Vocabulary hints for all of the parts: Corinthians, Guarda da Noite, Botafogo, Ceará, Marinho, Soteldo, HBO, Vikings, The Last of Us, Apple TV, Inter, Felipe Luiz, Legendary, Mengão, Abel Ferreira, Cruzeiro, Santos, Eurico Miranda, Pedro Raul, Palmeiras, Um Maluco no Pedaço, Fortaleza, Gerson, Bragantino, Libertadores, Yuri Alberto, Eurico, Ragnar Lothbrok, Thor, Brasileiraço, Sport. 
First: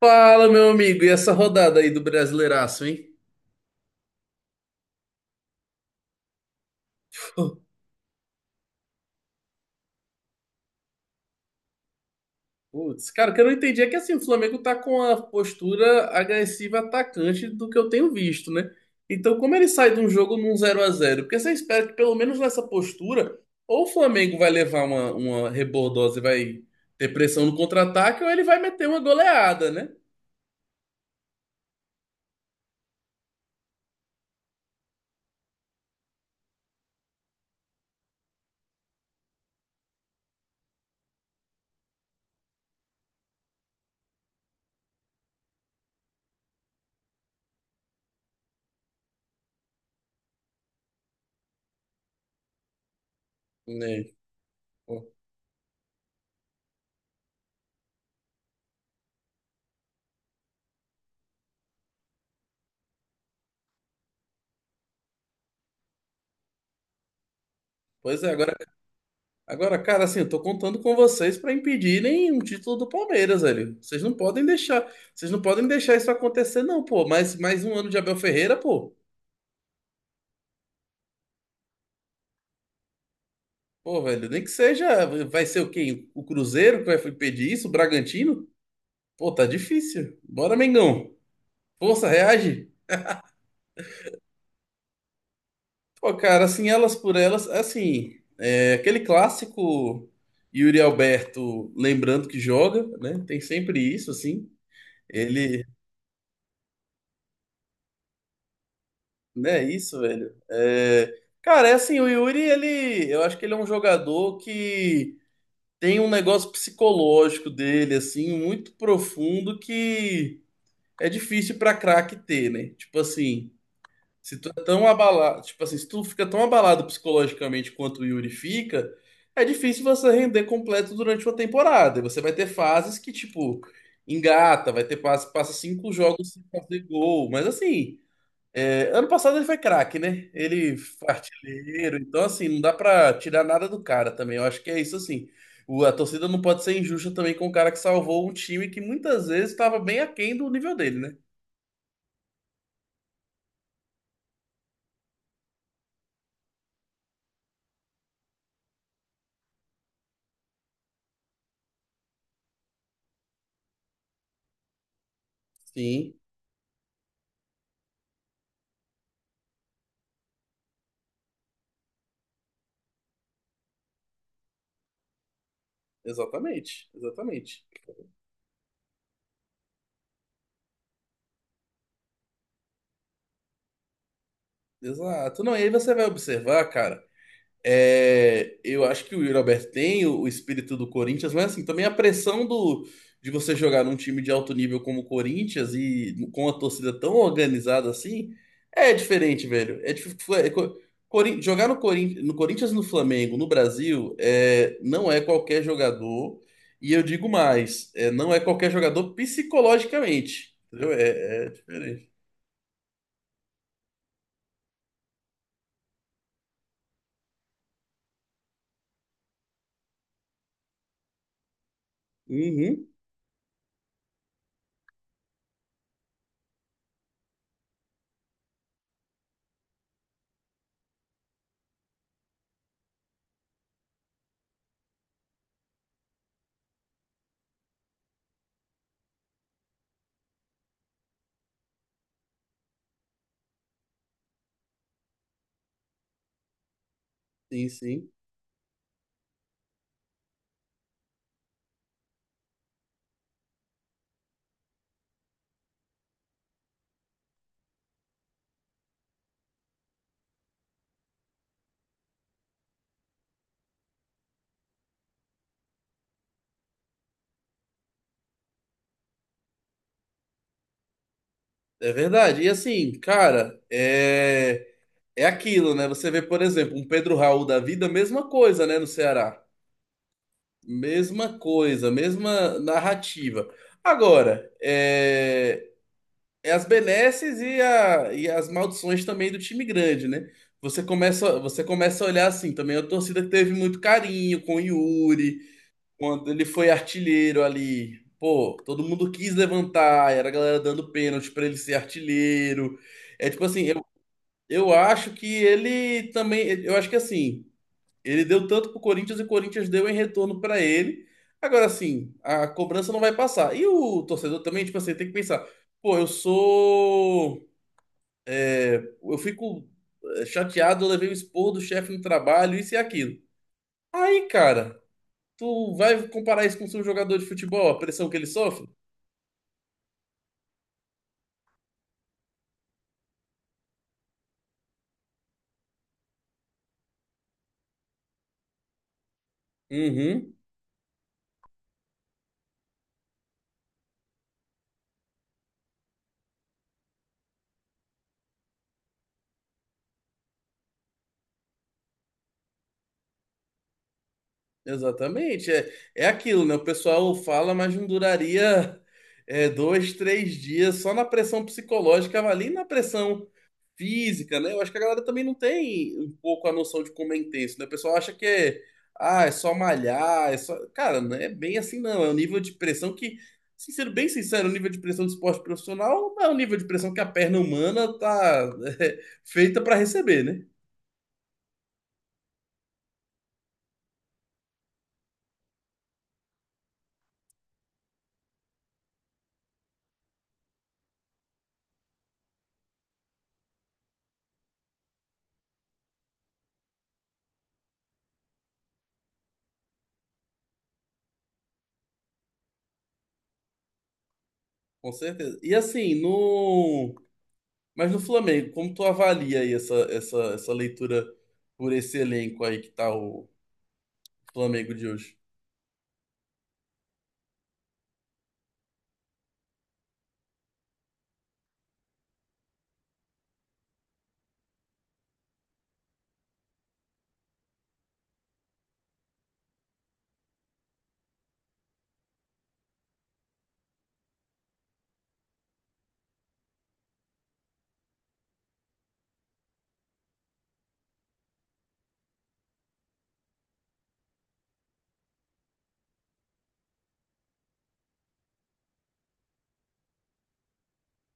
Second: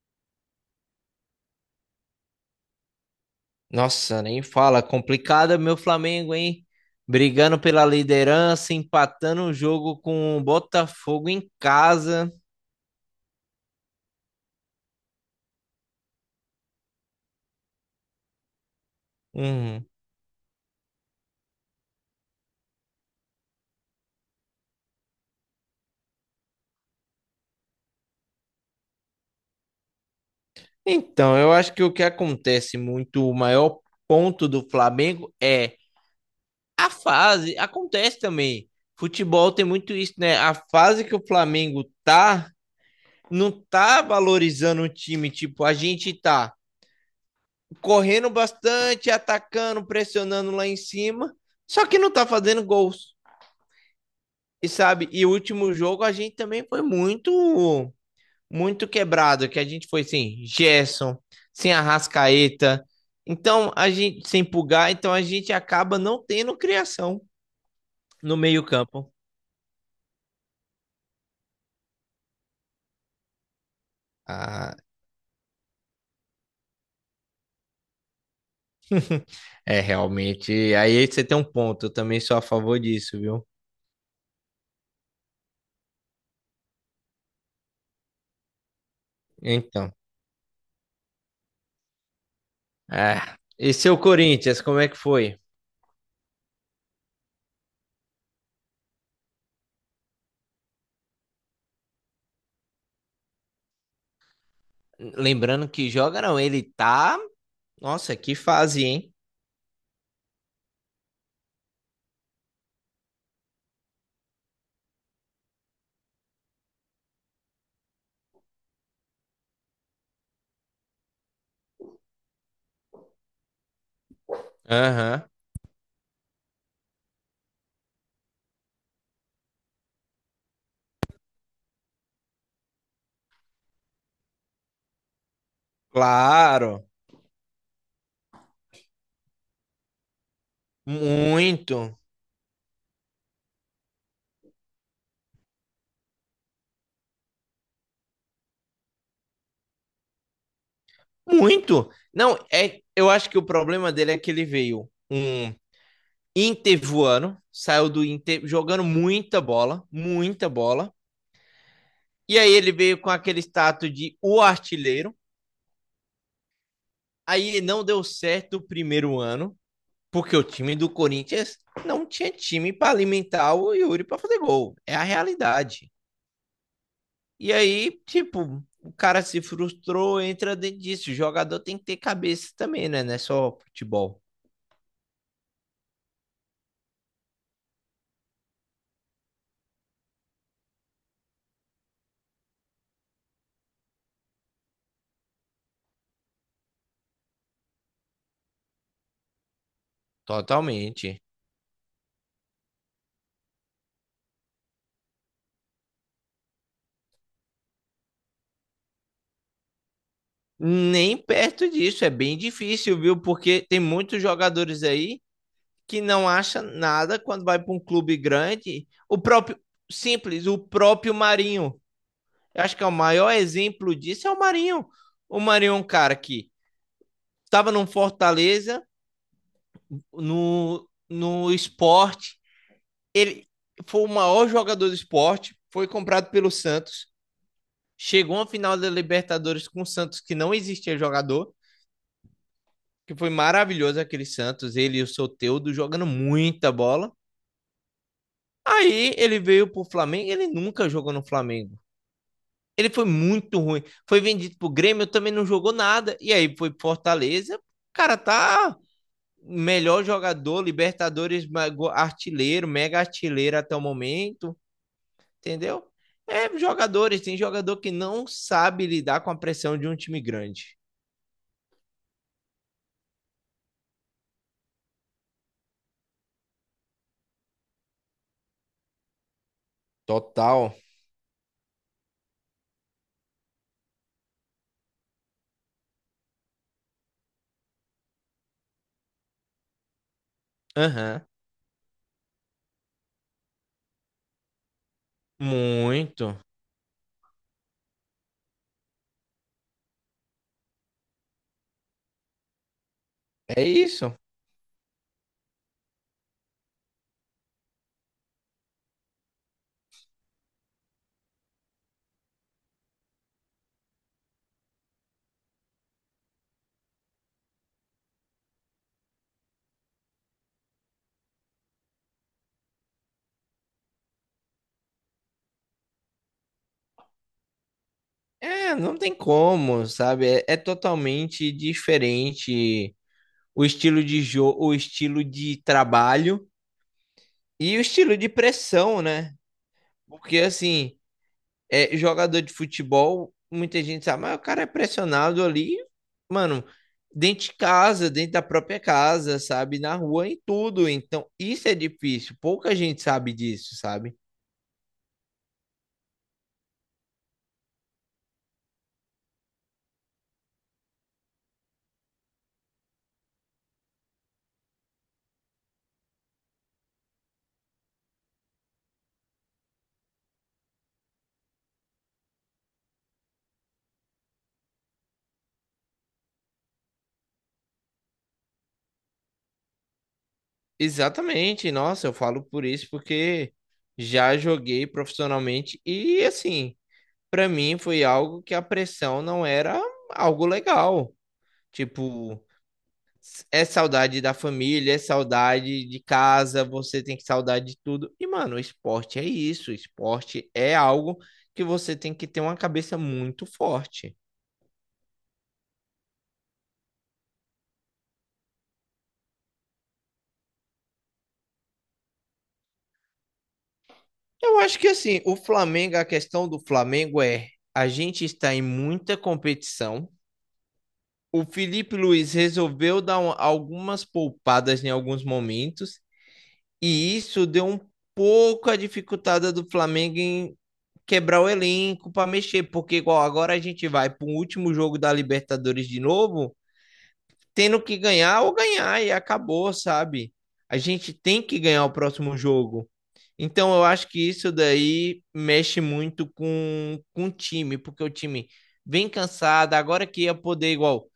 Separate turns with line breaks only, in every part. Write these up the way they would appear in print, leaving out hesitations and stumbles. Fala, meu amigo, e essa rodada aí do Brasileiraço, hein?
Nossa, nem fala. Complicado meu Flamengo, hein? Brigando pela liderança, empatando o jogo com o Botafogo em casa.
Putz, cara, o que eu não entendi é que assim, o Flamengo tá com a postura agressiva atacante do que eu tenho visto, né? Então, como ele
Uhum.
sai de um jogo num 0-0? Porque você espera que pelo menos nessa postura, ou o Flamengo vai levar uma rebordosa e vai ter pressão no contra-ataque, ou ele vai meter uma goleada, né?
Então, eu acho que o que acontece muito, o maior ponto do Flamengo é a fase. Acontece também. Futebol tem muito isso, né? A fase que o Flamengo tá, não tá valorizando o time. Tipo, a gente tá correndo bastante, atacando, pressionando lá em cima, só que não tá fazendo gols.
É,
E sabe,
pô.
e o último jogo a gente também foi muito, muito quebrado, que a gente foi sem Gerson, sem Arrascaeta. Então, a gente sem Pulgar, então a gente acaba não tendo criação
Pois é,
no
agora.
meio-campo.
Agora, cara, assim, eu tô contando com vocês para impedirem um título do Palmeiras, velho. Vocês não podem
Ah,
deixar, vocês não podem deixar isso acontecer, não, pô. Mais um ano de Abel Ferreira, pô.
é realmente. Aí você tem um ponto, eu também sou a favor disso, viu?
Pô, velho, nem que seja, vai ser o quê? O Cruzeiro que vai impedir isso? O Bragantino? Pô, tá
Então,
difícil. Bora, Mengão. Força, reage.
é. E seu Corinthians, como é que foi?
Pô, cara, assim, elas por elas, assim, é, aquele clássico Yuri Alberto lembrando que joga, né? Tem sempre isso, assim. Ele,
Lembrando que joga não, ele tá. Nossa, que fase, hein?
Não é isso, velho. É, cara, é assim, o Yuri, ele, eu acho que ele é um jogador que tem um negócio psicológico dele, assim, muito profundo que é difícil pra craque ter, né? Tipo assim, se tu é tão
Aham.
abalado, tipo assim, se tu fica tão abalado psicologicamente quanto o Yuri fica, é difícil você render completo durante uma temporada. E você vai ter fases que, tipo, engata, vai ter fase que passa cinco jogos sem
Claro,
fazer gol, mas assim. É, ano passado ele foi craque, né? Ele foi artilheiro,
muito.
então assim, não dá pra tirar nada do cara também. Eu acho que é isso assim. A torcida não pode ser injusta também com o cara que salvou um time que muitas vezes estava bem aquém do nível dele, né?
Muito. Não, é, eu acho que o problema dele é que ele veio um Inter voando, saiu do Inter jogando muita bola, muita bola. E aí ele veio com aquele status de o artilheiro.
Sim,
Aí não deu certo o primeiro ano, porque o time do Corinthians não tinha time para alimentar o Yuri para fazer gol. É a realidade.
exatamente,
E
exatamente.
aí, tipo, o cara se frustrou, entra dentro disso. O jogador tem que ter cabeça também, né? Não é só futebol.
Exato. Não, e aí você vai observar, cara. É, eu acho que o Yuri Alberto tem o espírito do Corinthians, mas assim, também a pressão de você jogar num time de alto nível como o Corinthians e com a torcida tão organizada assim, é diferente, velho.
Totalmente.
Jogar no, no Corinthians e no Flamengo, no Brasil, é, não é qualquer jogador, e eu digo mais, é, não é qualquer jogador psicologicamente, entendeu?
Nem
É
perto disso, é
diferente.
bem difícil, viu? Porque tem muitos jogadores aí que não acham nada quando vai para um clube grande. O próprio, simples, o próprio Marinho. Eu acho que
Uhum,
é o maior exemplo disso é o Marinho. O Marinho é um cara que estava no Fortaleza, no Sport. Ele foi o maior jogador do Sport, foi comprado pelo Santos, chegou à final da Libertadores com o Santos, que não existia jogador, que foi maravilhoso aquele Santos, ele e o Soteldo jogando muita bola.
sim, sim.
Aí ele veio pro Flamengo, ele nunca jogou no Flamengo. Ele foi muito ruim. Foi vendido pro Grêmio, também não jogou nada. E aí foi pro Fortaleza, o cara tá melhor jogador, Libertadores, artilheiro, mega artilheiro até o momento, entendeu? É jogadores, tem jogador que não sabe lidar com a pressão de um time grande.
É verdade. E assim, cara, é. É aquilo, né? Você vê, por exemplo, um Pedro Raul da vida, mesma coisa, né, no Ceará.
Total.
Mesma coisa, mesma narrativa. Agora, é, é as benesses e, e as maldições também do time grande, né?
Aham,
Você começa a olhar assim também. A torcida que teve muito carinho com o Yuri,
uhum.
quando
Muito.
ele foi artilheiro ali. Pô, todo mundo quis levantar, era a galera dando pênalti pra ele ser artilheiro. É tipo
É
assim, eu
isso.
eu acho que ele também. Eu acho que assim, ele deu tanto pro Corinthians e o Corinthians deu em retorno para ele. Agora, assim, a cobrança não vai passar. E o torcedor também, tipo assim, tem que pensar: pô, eu sou. É, eu fico é, chateado, eu levei o expor do chefe no trabalho, isso e aquilo. Aí, cara, tu vai comparar isso com o seu jogador de futebol, a pressão que ele sofre?
É, não tem como, sabe? É, é totalmente diferente o estilo de jogo, o estilo de trabalho e o estilo de pressão, né?
Uhum.
Porque assim, é, jogador de futebol, muita gente sabe, mas o cara é pressionado ali, mano, dentro de casa, dentro da própria casa, sabe? Na rua, em tudo. Então, isso é difícil. Pouca gente sabe disso, sabe?
Exatamente. É, é aquilo, né? O pessoal fala, mas não duraria é, dois, três dias só na pressão psicológica, mas ali na pressão física, né? Eu acho que a galera também não tem um pouco a noção de como é intenso, né? O pessoal acha que é, ah, é só malhar, é só. Cara, não é bem assim, não. É um nível de pressão que, assim, sendo bem sincero, o nível de pressão do esporte profissional não é o nível de pressão que a perna humana tá feita para receber, né?
Exatamente. Nossa, eu falo por isso porque já joguei profissionalmente e assim. Para mim foi algo que a pressão não era algo legal. Tipo, é saudade da família, é saudade de casa, você tem que saudade de tudo. E, mano, o esporte é isso. O esporte é algo que você tem que ter uma cabeça muito forte.
Com certeza. E assim, no. Mas no Flamengo, como tu avalia aí essa leitura por esse elenco aí que tá o
Eu
Flamengo
acho
de
que,
hoje?
assim, o Flamengo, a questão do Flamengo é a gente está em muita competição. O Felipe Luiz resolveu dar algumas poupadas em alguns momentos. E isso deu um pouco a dificultada do Flamengo em quebrar o elenco para mexer, porque igual agora a gente vai para o último jogo da Libertadores de novo, tendo que ganhar ou ganhar e acabou, sabe? A gente tem que ganhar o próximo jogo. Então, eu acho que isso daí mexe muito com, o time, porque o time vem cansado. Agora que ia poder, igual,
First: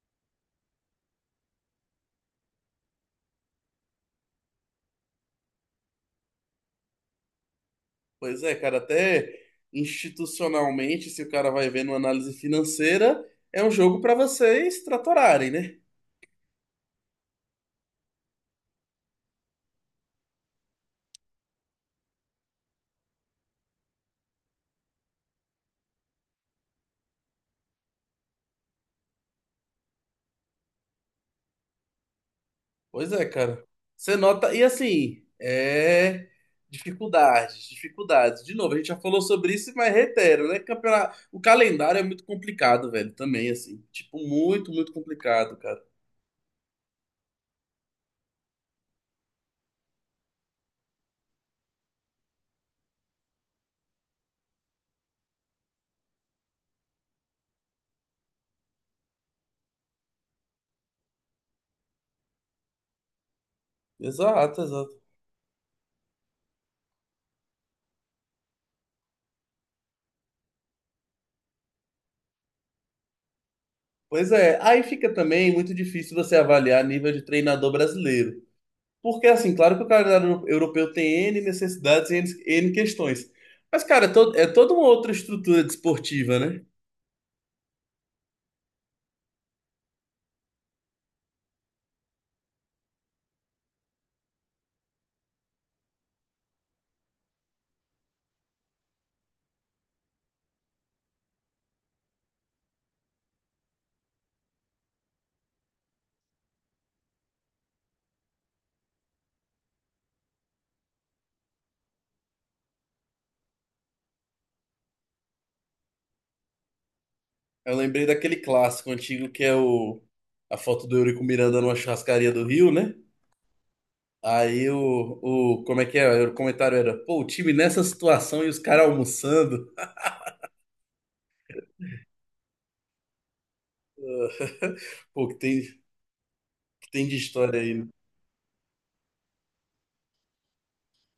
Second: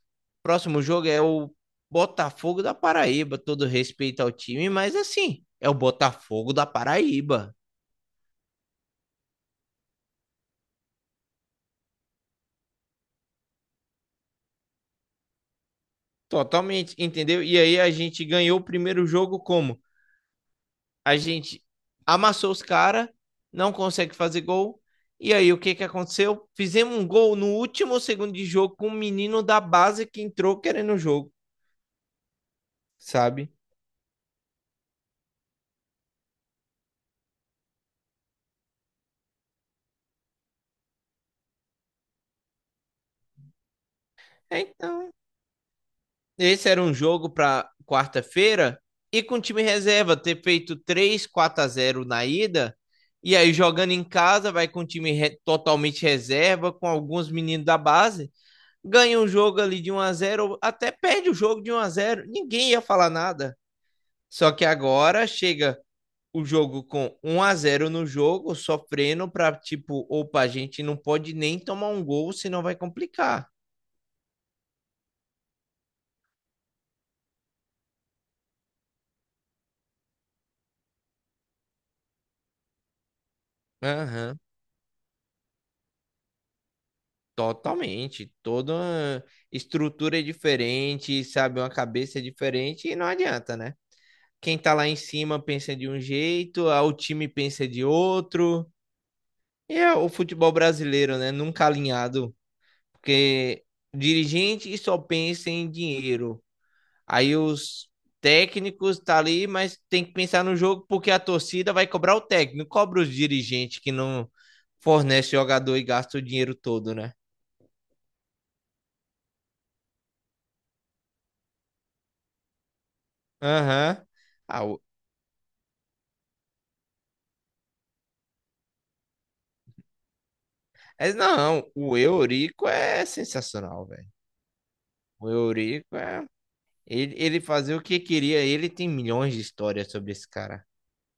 próximo jogo é o Botafogo da Paraíba, todo respeito ao time, mas assim, é o Botafogo da Paraíba.
Pois é, cara, até institucionalmente, se o cara vai ver numa análise financeira, é um jogo pra vocês tratorarem, né?
Totalmente, entendeu? E aí a gente ganhou o primeiro jogo como? A gente amassou os caras, não consegue fazer gol. E aí, o que que aconteceu? Fizemos um gol no último segundo de jogo com um menino da base que entrou querendo o jogo.
Pois é,
Sabe?
cara. Você nota, e assim, é dificuldades, dificuldades. De novo, a gente já falou sobre isso, mas reitero, né? Campeonato. O calendário é muito complicado, velho, também, assim. Tipo, muito, muito
Então,
complicado, cara.
esse era um jogo para quarta-feira e com o time reserva ter feito 3 4 a zero na ida, e aí jogando em casa vai com o time re totalmente reserva com alguns meninos da base, ganha um jogo ali de um a zero ou até perde o jogo de um a zero, ninguém ia falar nada. Só
Exato,
que
exato.
agora chega o jogo com um a zero no jogo, sofrendo para tipo, opa, a gente não pode nem tomar um gol, senão vai complicar.
Pois é, aí fica também muito difícil você avaliar nível de treinador brasileiro. Porque, assim, claro que o calendário europeu tem N necessidades e N questões. Mas, cara, é,
Aham.
é toda uma outra estrutura desportiva, né?
Totalmente, toda uma estrutura é diferente, sabe, uma cabeça é diferente e não adianta, né? Quem tá lá em cima pensa de um jeito, ah, o time pensa de outro. E é o futebol brasileiro, né? Nunca alinhado, porque dirigente só pensa em dinheiro. Aí os técnicos tá ali, mas tem que pensar no jogo porque a torcida vai cobrar o técnico, cobra os dirigentes que não fornece jogador e gasta o dinheiro todo, né?
Eu lembrei daquele clássico antigo que é o, a foto do Eurico Miranda numa churrascaria do Rio, né?
Aham.
Aí
Ah,
o, como é que é? O comentário era, pô, o time nessa situação e os caras almoçando.
mas não, o Eurico é sensacional, velho.
Pô,
O Eurico é.
que tem
Ele,
de
ele
história aí,
fazia o
né?
que queria. Ele tem milhões de histórias sobre esse cara.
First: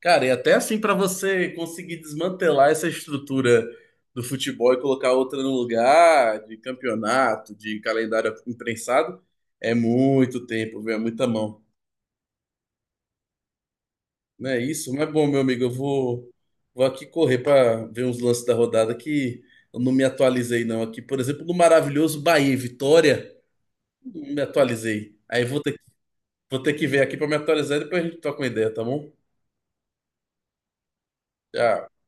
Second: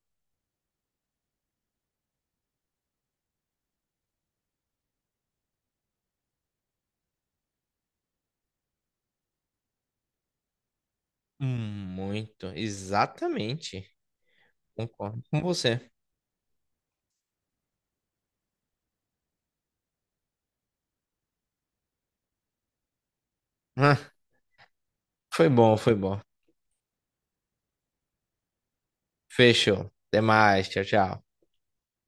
Cara, e até assim para você conseguir desmantelar essa estrutura do futebol e colocar outra no lugar, de campeonato, de calendário imprensado, é muito tempo, viu? É muita mão.
Hum. Muito. Exatamente.
Não é isso? Mas
Concordo
bom, meu
com
amigo, eu
você.
vou, vou aqui correr para ver uns lances da rodada que eu não me atualizei não aqui. Por exemplo, no maravilhoso Bahia e Vitória,
Ah,
não me atualizei. Aí
foi
vou ter,
bom, foi bom.
vou ter que ver aqui para me atualizar e depois a gente toca uma ideia, tá bom?
Fechou. Até mais. Tchau, tchau.
Tchau.